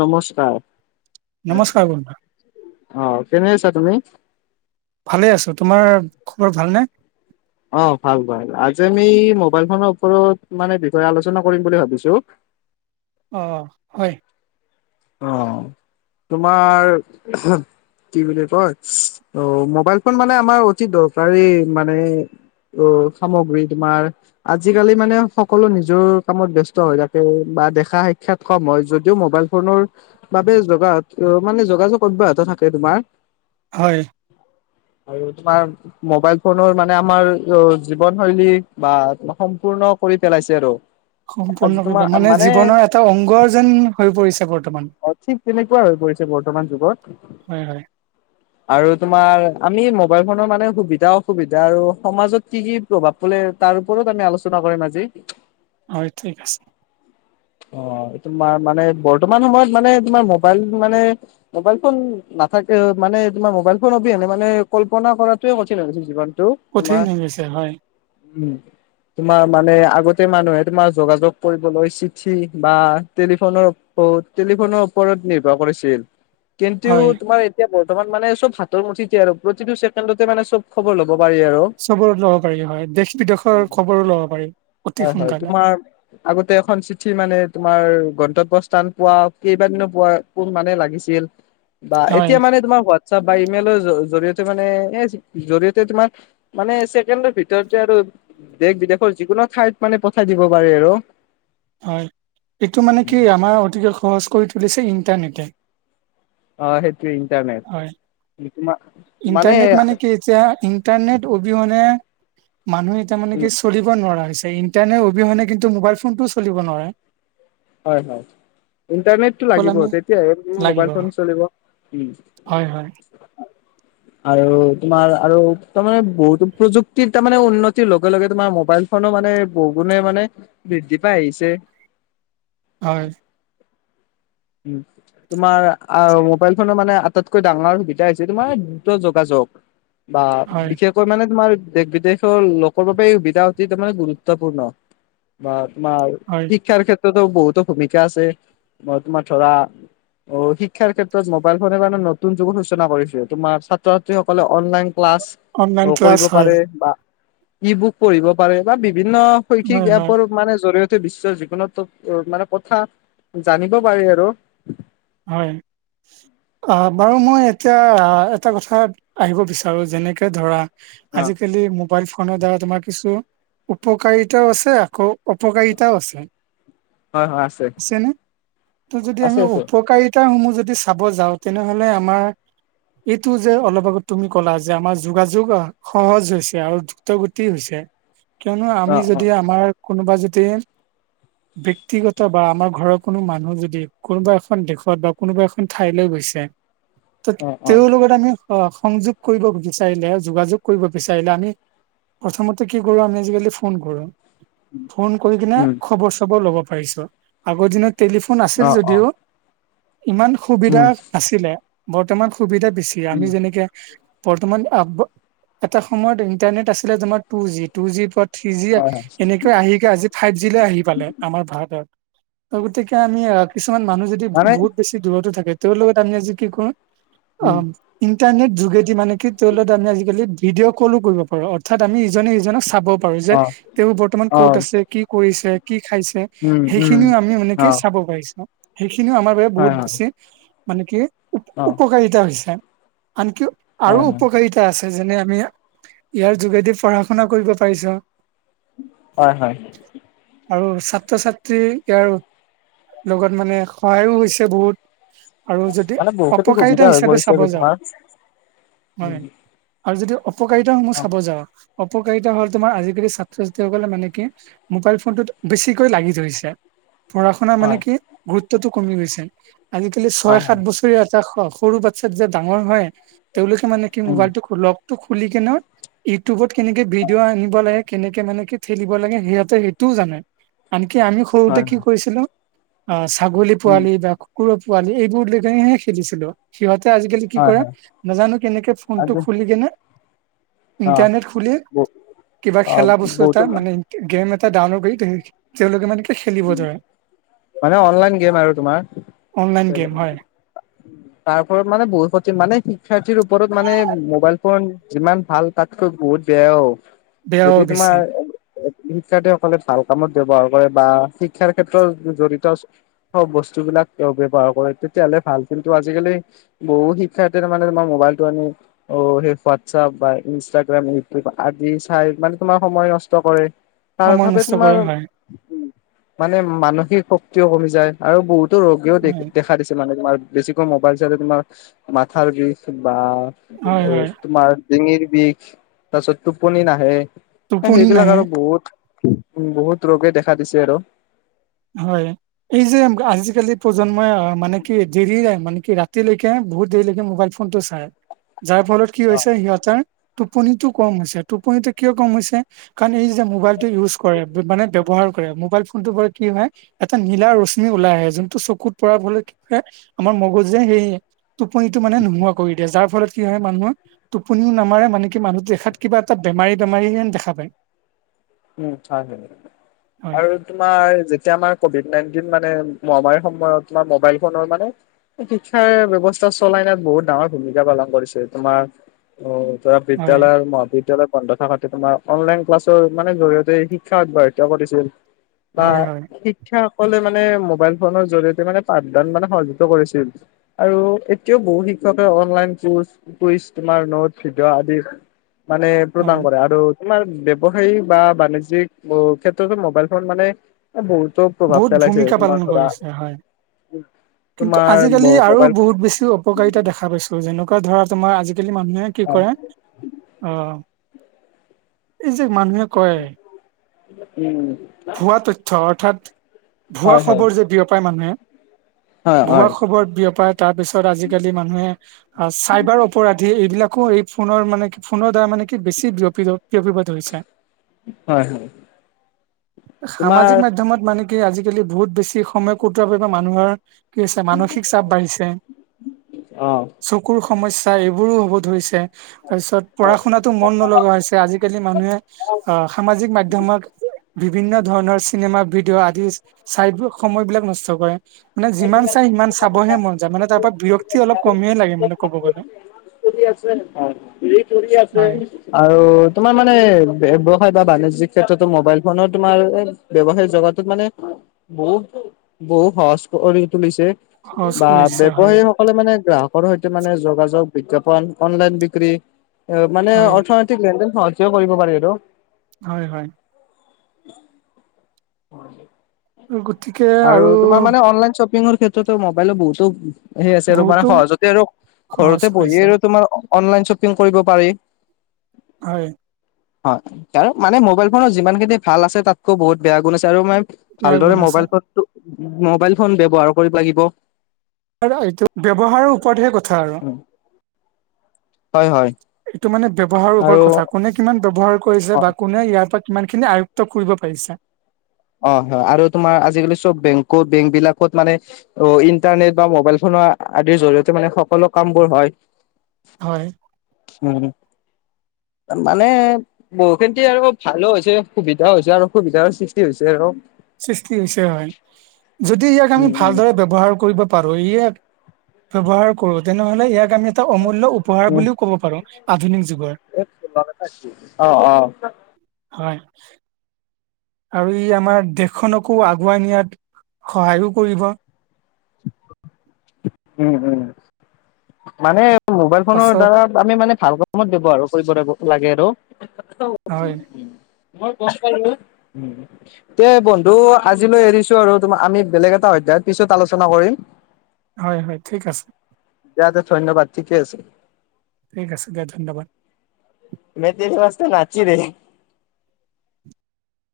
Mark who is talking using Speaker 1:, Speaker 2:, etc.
Speaker 1: নমস্কাৰ
Speaker 2: নমস্কাৰ বন্ধু
Speaker 1: আহ কেনে তুমি
Speaker 2: ভালে আছো তোমাৰ খবৰ ভালনে?
Speaker 1: অ', ভাল ভাল আজি আমি মোবাইল ফোনৰ ওপৰত মানে বিষয়ে আলোচনা কৰিম বুলি ভাবিছো।
Speaker 2: অ', হয়।
Speaker 1: অ', তোমাৰ কি বুলি কয় অ মোবাইল ফোন মানে আমাৰ অতি দৰকাৰী মানে অ', সামগ্ৰী তোমাৰ আজিকালি মানে সকলো নিজৰ কামত ব্যস্ত হৈ থাকে। বা দেখা সাক্ষাৎ কম হয় যদিও মোবাইল নৰ বাবে যোগা মানে যোগাযোগ অব্যাহত থাকে তোমাৰ।
Speaker 2: হয়।
Speaker 1: আৰু তোমাৰ মোবাইল ফোনৰ মানে আমাৰ জীৱনশৈলী বা তোমাৰ সম্পূণ পূৰ্ণ কৰি পেলাইছে আৰু। আজি
Speaker 2: সম্পূৰ্ণ কৰিব
Speaker 1: তোমাৰ
Speaker 2: মানে জীৱনৰ এটা অংগ যেন হৈ পৰিছে বৰ্ত
Speaker 1: অ', ঠিক তেনেকুৱা হৈ পৰিছে বৰ্তমান যুগত।
Speaker 2: হয় হয়
Speaker 1: আৰু তোমাৰ আমি মোবাইল ফোনৰ মানে সুবিধা অসুবিধা আৰু সমাজত কি কি প্ৰভাৱ পৰে তাৰ ওপৰত আমি আলোচনা কৰো। কৰিম আজি।
Speaker 2: হয়, ঠিক আছে।
Speaker 1: অ', এইটো ম মানে বৰ বৰ্তমান সময়ত মানে তোমাৰ মোবাইল মানে মোবাইল ফোন নাথাকে মানে তোমাৰ মোবাইল ফোন অবি মানে মানে কল্পনা কৰাটোোৱে কঠি লাগ জীৱ।
Speaker 2: কঠিন হৈ গৈছে হয়।
Speaker 1: উম। তোমাৰ মানে আগতে মানুহে তোমাৰ যোগাযোগ কৰিবলৈ চিঠি বা টেলিফোনৰ টেলিফোনৰ ওপৰত নিৰ্ভৰ কৰিছিল। কিন্তু
Speaker 2: হয়
Speaker 1: তোমাৰ এতিয়া ৰ্তমান মানে হাতৰ মুঠিতে আৰু প্ৰতিটো ছেকেডতে মানে চব খবৰ ল
Speaker 2: চবৰে লব পাৰি হয় দেশ বিদেশৰ খবৰো ল'ব পাৰি অতি
Speaker 1: হয় হয়
Speaker 2: সোনকালে।
Speaker 1: তোমাৰ আগতে এখন চিঠি মানে তোমাৰ গ গৰ্তব্য স্থান পোৱা কেইবাদিনো পোৱা কোন মানে লাগিছিল বা
Speaker 2: হয়
Speaker 1: এতিয়া মানে তোমাৰ চ বা ইমেইলৰ জৰিয়তে মানে এ জৰিয়তে তোমাৰ মানে ছেকেণ্ডৰ ভিতৰতে আৰু দেশ বিদেশৰ যিকোনো ঠাইত মানে পঠাই দিব পাৰে আৰু।
Speaker 2: হয় এইটো মানে কি আমাৰ অতিকে সহজ কৰি তুলিছে ইণ্টাৰনেটে।
Speaker 1: অ', সেইেতো ইটাৰনেট।
Speaker 2: হয় ইণ্টাৰনেট মানে কি হৈছে ইণ্টাৰনেট অবিহনে মানুহে এতিয়া মানে
Speaker 1: উম
Speaker 2: কি চলিব নোৱাৰা হৈছে। ইণ্টাৰনেট অবিহনে কিন্তু মোবাইল ফোনটোও চলিব নোৱাৰে।
Speaker 1: হয়, হয়। ইণ্টাৰনেটটো
Speaker 2: অকল
Speaker 1: লাগিব
Speaker 2: আমি
Speaker 1: তেতিয়া হে
Speaker 2: লাগিব
Speaker 1: মোবাইল ফোন চলিব। উম।
Speaker 2: [inaudible]
Speaker 1: আৰু তোমাৰ আৰু তাৰমানে বহুতো প্ৰযুক্তিৰ তাৰমানে উন্নতিৰ লগে লগে তোমাৰ মোবাইল নো মানে বহুগুণে মানে বৃদ্ধি পাই আহিছে।
Speaker 2: হয়।
Speaker 1: উ তোমাৰ অ', মোবাইল ফোনৰ মানে আটাইতকৈ ডাঙৰ সুবিধা হৈছে তোমাৰ দ্ৰুত যোগাযোগ বা
Speaker 2: হয়
Speaker 1: বিশেষকৈ মানে তোমাৰ দেশ বিদেশৰ লোকৰ বাবে সুবিধা অতি তাৰমানে গুৰুত্বপূৰ্ণ বা তোমাৰ
Speaker 2: হয়
Speaker 1: শিক্ষাৰ ক্ষেত্ৰতো বহুতো ভূমিকা আছে, মই তোমাৰ ধৰা অ', শিক্ষাৰ ক্ষেত্ৰত মোবাইল ফোনে মানে নতুন যুগৰ সূচনা কৰিছে। তোমাৰ ছাত্ৰ ছাত্ৰীসকলে অনলাইন ক্লাচ
Speaker 2: অনলাইন ক্লাছ
Speaker 1: কৰিব
Speaker 2: হয়
Speaker 1: পাৰে বা ই বুক পঢ়িব পাৰে বা বি বিভিন্ন শৈক্ষিক
Speaker 2: হয় হয়
Speaker 1: এপৰ মানে জৰিয়তে বিশ্বৰ যিকোনো মানে কথা জানি দিব পাৰি আৰু।
Speaker 2: হয়। অ', বাৰু মই এতিয়া এটা কথাত আহিব বিচাৰো যেনেকে ধৰা।
Speaker 1: অ
Speaker 2: আজি কালি মোবাইল ফোন নৰ দ্বাৰা তোমাৰ কিছু উপকাৰিতাও আছে, আকৌ অপকাৰিতাও আছে।
Speaker 1: হয় হয় আছে
Speaker 2: আছেনে? ত' যদি আমি
Speaker 1: আছে
Speaker 2: অ
Speaker 1: আছে
Speaker 2: কেইটা সমূহ যদি চাব যাওঁ তেনেহ'লে আমাৰ এইটো যে অলপ আগত তুমি ক'লা যে আমাৰ যোগাযোগ সহজ হৈছে আৰু দ্ৰুতগতি হৈছে কিয়নো আমি
Speaker 1: অ অ
Speaker 2: যদি আমাৰ কোনোবা যদি ব্যক্তিগত বা আমাৰ ঘৰৰ কোনো মানুহ যদি কোনোবা এখন দেশত বা কোনোবা এখন ঠাইলৈ গৈছে, ত'
Speaker 1: অ অ
Speaker 2: তেওঁৰ লগত আমি অ', সংযোগ কৰিব বিচাৰিলে যোগাযোগ কৰিব বিচাৰিলে আমি প্ৰথমতে কি কৰো আমি আজিকালি ফোন কৰো ফোন কৰি কিনে
Speaker 1: উম
Speaker 2: খবৰ-চবৰ ল'ব পাৰিছো, আগৰ দিনত টেলিফোন আছিল
Speaker 1: অ অ
Speaker 2: যদিও ইমান সুবিধা
Speaker 1: উম
Speaker 2: নাছিলে, বৰ্তমান সুবিধা বেছি,
Speaker 1: উম
Speaker 2: আমি যেনেকে বৰ্তমান আ এটা সময়ত ইণ্টাৰনেট আছিলে তোমাৰ টু জি, টু জিৰ থ্ৰী জি,
Speaker 1: হয় হয়
Speaker 2: এনেকে আহিকে আজি ফাইভ জিলৈ আহি পালে আমাৰ ভাৰতত। অ', গতিকে আমি আহ কিছুমান মানুহ যদি
Speaker 1: মানে
Speaker 2: বহুত বেছি দূৰতো থাকে তেওঁৰ লগত আমি আজি কি কৰো
Speaker 1: উম
Speaker 2: অ', ইন ইন্টাৰনেট যোগেদি মানে কি তেওঁ লগত আমি আজিকালি ভিডিঅ' কলো কৰিব পাৰোঁ, অৰ্থাৎ আমি ইজনে ইজনক চাব পাৰো যে,
Speaker 1: অ
Speaker 2: তেওঁ বৰ্তমান
Speaker 1: অ
Speaker 2: ক'ত আছে, কি কৰিছে কি খাইছে,
Speaker 1: উম উম
Speaker 2: সেইখিনিও আমি মানে কি
Speaker 1: অ
Speaker 2: চাব পাৰিছো। কিন্তু আমাৰ বাবে
Speaker 1: হয়
Speaker 2: বহুত
Speaker 1: হয়
Speaker 2: বেছি মানে কি উপ-
Speaker 1: অ
Speaker 2: উপকাৰিতা হৈছে। আনকি
Speaker 1: হয়
Speaker 2: আৰু
Speaker 1: হয়
Speaker 2: উপকাৰিতা আছে আ, যেনে আমি ইয়াৰ যোগেদি পঢ়া শুনা কৰিব পাৰিছোঁ।
Speaker 1: হয় হয়।
Speaker 2: আৰু ছাত্ৰ ছাত্ৰী ইয়াৰ লগত মানে সহায়ো হৈছে বহুত। আৰু যদি
Speaker 1: মানে বহুতো
Speaker 2: অপকাৰিতা
Speaker 1: সুবিধা হৈ
Speaker 2: হিচাপে
Speaker 1: পৰিছে
Speaker 2: চাব
Speaker 1: আৰু
Speaker 2: যাওঁ,
Speaker 1: তোমাৰ উম
Speaker 2: হয় আৰু যদি অপকাৰিতাসমূহ
Speaker 1: অ
Speaker 2: চাব যাওঁ অপকাৰিতা হ'ল তোমাৰ আজিকালি ছাত্ৰ ছাত্ৰীসকলে মানে কি মোবাইল ফোনটোত বেছিকৈ লাগি ধৰিছে পঢ়া শুনা মানে
Speaker 1: হয়
Speaker 2: কি গুৰুত্বটো কমি গৈছে, আজিকালি ছয়
Speaker 1: হয়
Speaker 2: সাত
Speaker 1: হয়
Speaker 2: বছৰীয়া চা সৰু বাচ্ছা যে ডাঙৰ হয় তেওঁলোকে মানে কি
Speaker 1: উম
Speaker 2: মোবাইলটো লগটো খুলি কেনে ইউটিউবত কেনেকে ভিডিঅ' আনিব লাগে, কেনেকে মানে কি ঠেলিব লাগে সিহঁতে সেইটোও জানে। আনকি আমি সৰুতে
Speaker 1: হয়
Speaker 2: কি
Speaker 1: হয়
Speaker 2: কৰিছিলো অ', ছাগলী
Speaker 1: উম
Speaker 2: পোৱালি বা কুকুৰৰ পোৱালি এইবোৰ লৈকেনে হে খেলিছিলোঁ, সিহঁতে আজিকালি কি
Speaker 1: হয়
Speaker 2: কৰে
Speaker 1: হয়
Speaker 2: নাজানো কেনেকে ফোনটো
Speaker 1: আজি
Speaker 2: খুলিকেনে
Speaker 1: অ
Speaker 2: ইণ্টাৰনেট খুলি
Speaker 1: ব
Speaker 2: কিবা
Speaker 1: অ
Speaker 2: খেলা বস্তু এটা
Speaker 1: বহুতো
Speaker 2: মানে, গেম এ এটা ডাউনলড কৰি তেওঁলোকে মানে কি খেলিব ধৰে
Speaker 1: মানে অনলাইন গেম আৰু
Speaker 2: অনলাইন
Speaker 1: তোমাৰ
Speaker 2: গেম হয়
Speaker 1: তাৰ ওপৰত মানে বহুত ক্ষতি মানে শিক্ষাৰ্থীৰ ওপৰত মানে মোবাইল ফোন যিমান ভাল তাতকৈ ব বহুত বেয়াও,
Speaker 2: বেয়াও
Speaker 1: যদি
Speaker 2: বেছি
Speaker 1: তোমাৰ শিক্ষাৰ্থীসকলে ভাল কামত ব্যৱহাৰ কৰে বা শিক্ষাৰ ক্ষেত্ৰত জড়িত বস্তুবিলাক তেওঁ ব্যৱহাৰ কৰে। তেতিয়াহ'লে ভালছিল। আজিকালি বহু শিক্ষা তাৰ মোৰ মোবাইলতটো আনি অ' সেই হোৱাটছআপ বা ইনষ্টা আদি চাই মানে তোমাৰ সময় নষ্ট কৰে। তাৰ
Speaker 2: সময়
Speaker 1: ভাবে
Speaker 2: নষ্ট
Speaker 1: তোমাৰ
Speaker 2: কৰে হয়
Speaker 1: মানে মানসিক শক্তিও কমি যায় আৰু বহুত ৰোগীও
Speaker 2: হয়
Speaker 1: দেখা দিছে মানে তোমাৰ বেছিকৈ মোবাইল চাইে তোমাৰ মাথাৰ বিষ। বা
Speaker 2: হয় হয়
Speaker 1: তোমাৰ ডিঙিৰ বিষ, তাৰপিছত টোপনি নাহে।
Speaker 2: টোপনি
Speaker 1: সেইবিলাক
Speaker 2: নাহে
Speaker 1: আৰু বহুত বহুত ৰোগে দেখা দিছে আৰু।
Speaker 2: হয় এই যে আজিকালি প্ৰজন্মই মানে কি দেৰি নাই মানে কি ৰাতিলৈকে বহুত দেৰিলৈকে মোবাইল ফোন টো চাই। যাৰ ফলত কি
Speaker 1: অ
Speaker 2: হৈছে, সিহঁতৰ টোপনিটো কম হৈছে, টোপনিটো কিয় কম হৈছে কাৰণ এইযে। যে মোবাইলটো ইউজ কৰে, মানে ব্যয়হাৰ কৰে, মোবাইল ফোনটো বাৰু কি হয় এটা নীলা ৰশ্মি ওলাই আহে, যোনটো চকুত পৰা ফলে কি হয়, আমাৰ মগজুে হেৰি টোপনিটো মানে নোহোৱা কৰি দিয়ে যাৰ ফলত কি হয় মানুহৰ টোপনিও নামাৰে মানে কি মানুহ দেখাত কিবা এটা বেমাৰী বেমাৰী হেন দেখা পায়।
Speaker 1: উম, হয়, হয়
Speaker 2: হয়,
Speaker 1: আৰু তোমাৰ যেতিয়া। এতিয়া আমাৰ কভিড নাইনটিন মানে মহামাৰীৰ সময়ত তোমাৰ মোবাইল ফোনৰ মানে শিক্ষাৰ ব্যয়ৱস্থা চলাইনাত বহুত ডাঙৰ ভূমিকা পালন কৰিছে তোমাৰ অ'। ধৰা
Speaker 2: হয়,
Speaker 1: বিদ্যালয়ৰ মহাবিদ্য়ালয় বন্ধ থকাতে তোমাৰ অনলাইন ক্লাছৰ। মানে জৰিয়তে শিক্ষা অব্যাহিত কৰিছিল বা
Speaker 2: হয়, হয়,
Speaker 1: শিক্ষা সকলে মানে মোবাইল ফোনৰ জৰিয়িয়তে মানে পাঠদান মানে সংযক্ত কৰিছিল আৰু এতিয়াও বহু শিক্ষ অনলাইন যোচ কুইজ তোমাৰ নোট ভিডিঅ' আদি। মানে
Speaker 2: হয়।
Speaker 1: প্ৰদান কৰে আৰু তোমাৰ ব্যবসায়। স, বা বাণিজ্যিক ক্ষেত্ৰতো মোবাইল ফোন মানে বহুত চব প্ৰভাৱ
Speaker 2: বহুত
Speaker 1: পেলাইছে
Speaker 2: ভূমিকা
Speaker 1: তোমাৰ
Speaker 2: পালন
Speaker 1: ধৰা।
Speaker 2: কৰিছে হয়। কিন্তু
Speaker 1: তোমাৰ
Speaker 2: আজিকালি আৰু
Speaker 1: মোবাইল
Speaker 2: বহুত বেছি অপকাৰিতা দেখা পাইছো যেনেকুৱা ধৰাক। তোমাৰ আজিকালি মানুহে কি কৰে অ, এই যে মানুহে কয়।
Speaker 1: উম।
Speaker 2: ভুৱা তথ্য অৰ্থাৎ ভুৱা
Speaker 1: হয় হয়
Speaker 2: খবৰ যে বিয়পায় মানুহে
Speaker 1: হয়
Speaker 2: ভুৱা
Speaker 1: হয়
Speaker 2: খবৰ বিয়পায়। তাৰ পিছত আজিকালি মানুহে চাইবাৰ অপৰাধী এইবিলাক আকৌ এই ফোনৰ মানে কি ফোনৰ দ্বাৰা মানে কি বেছি বিয়প-বিয়পিব ধৰিছে
Speaker 1: হয়। তোমাৰ
Speaker 2: সামাজিক মাধ্যমত মানে কি আজিকালি বহুত বেছি সময় কটোৱা বাবে মানুহৰ কি হৈছে মানসিক চাপ বাঢ়িছে
Speaker 1: অ
Speaker 2: চকুৰ। সমস্যা এইবোৰো হ'ব ধৰিছে। তাৰ পিছত পঢ়া শুনাটো মন নলগা হৈছে আজিকালি মানুহে আহ সামাজিক মাধ্যমত। বিভিন্ন ধৰণৰ চিনেমা ভিডিঅ' আদি চাই সময়বিলাক নষ্ট কৰে। মানে যিমান চাই সিমান চাবহে মন যায়, মানে তাৰ পৰাৰা বিৰক্তি অলপ কমিহেয়েই লাগে মানে ক'ব গ'লে। হয়
Speaker 1: [unintelligible] আৰু তোমাৰ মানে ব্যবসায় বাণিজ্যিক ক্ষেত্ৰতো মোবাইল ফোন তোমাৰ ব্যবসায় জগাটোত মানে। বহুত, বহু সহচ কৰি তুলিছে।
Speaker 2: সহজ
Speaker 1: বা
Speaker 2: কৰি দিছে হয়
Speaker 1: ব্যৱসায়ী সকলে মানে গ্ৰাহকৰ সৈতে মানে যোগাযোগ বিতৰ্ক। অনলাইন বিক্ৰী মানে,
Speaker 2: হয়
Speaker 1: অৰ্থনৈতিক লেনদেন সহজ কৰিব পাৰি আৰু।
Speaker 2: হয়, হয়।
Speaker 1: হয়। আৰু তোমাৰ মানে অনলাইন শ্বপিংৰ ক্ষেত্ৰত তু, মোবাইলৰ বহুতো সেই আছে আৰু মানে
Speaker 2: বহুতো
Speaker 1: সহজতে আৰু
Speaker 2: সহজ
Speaker 1: ঘৰতে বহি
Speaker 2: কৰিছে
Speaker 1: আৰু তোমাৰ অনলাইন শ্বপিং কৰিব পাৰি।
Speaker 2: হয়।
Speaker 1: হয় আৰু মানে মোবাইল ফোনৰত যিমান খিনি ভাল আছে তাতকৈ বহুত বেয়া গুণ আছে আৰু মানে
Speaker 2: ইয়াৰ গুণ
Speaker 1: ভালদৰে
Speaker 2: আছে।
Speaker 1: মোবাইল ফোনটো মোবাইল ফোন ব্যৱহাৰ কৰিব লাগিব।
Speaker 2: এইটো ব্যৱহাৰৰ ওপৰতহে কথা আৰু।
Speaker 1: হয় হয়
Speaker 2: এইটো মানে ব্যৱহাৰ
Speaker 1: আৰু
Speaker 2: ওপৰ কথা কোনে কিমান ব্যৱহাৰ
Speaker 1: অ
Speaker 2: কৰিছে বা কোনে ইয়াৰ পৰা কিমানখিনি আয়ুক্ত কৰিব পাৰিছা।
Speaker 1: অ', হয় আৰু তোমাৰ আজিকালি চব বেং বেংকবিলাকত মানে অ' ইন্টাৰনেট বা মোবাইল ফোন আদিৰ জৰিয়তে মানে সকলো কামবোৰ হয়।
Speaker 2: হয়।
Speaker 1: উম। মানে বহুখিনতে আৰু ভালো হৈছে সুবিধাও হৈছে আৰু অসুবিধাৰ সৃষ্টি হৈছে আৰু।
Speaker 2: সৃষ্টি হৈছে হয়। যদি ইয়াক আমি
Speaker 1: উম উম
Speaker 2: ভালদৰে ব্যৱহাৰ কৰিব পাৰো ইয়ে এক ব্যৱহাৰ কৰো তেনেহ'লে ইয়াক আমি এটা অমোদ উপহাৰ
Speaker 1: উম
Speaker 2: বুলিও ক'ব পাৰো আধুনিক যুগৰ।
Speaker 1: অ অ
Speaker 2: হয়। আৰু ই আমাৰ দেশখনকো আগুৱাই নিয়াত সহায়ো কৰিব।
Speaker 1: উম, উম মানে মোবাইল ফোনৰ
Speaker 2: পাছত
Speaker 1: দ্বাৰা আমি মানে ভাল কামত দিব আৰু কৰিব লাগিব লাগে আৰু।
Speaker 2: হয়
Speaker 1: [unintelligible] তে বন্ধু আজিলৈ এৰিছো আৰু তোমাৰ আমি বেলেগ এটা অধ্যায় ইয়াৰ পিছত আলোচনা কৰিম।
Speaker 2: হয়, হয় ঠিক আছে।
Speaker 1: দিয়া তে ধন্যবাদ ঠিকে আছে।
Speaker 2: ঠিক আছে দিয়া ধন্যবাদ।
Speaker 1: মই [unintelligible]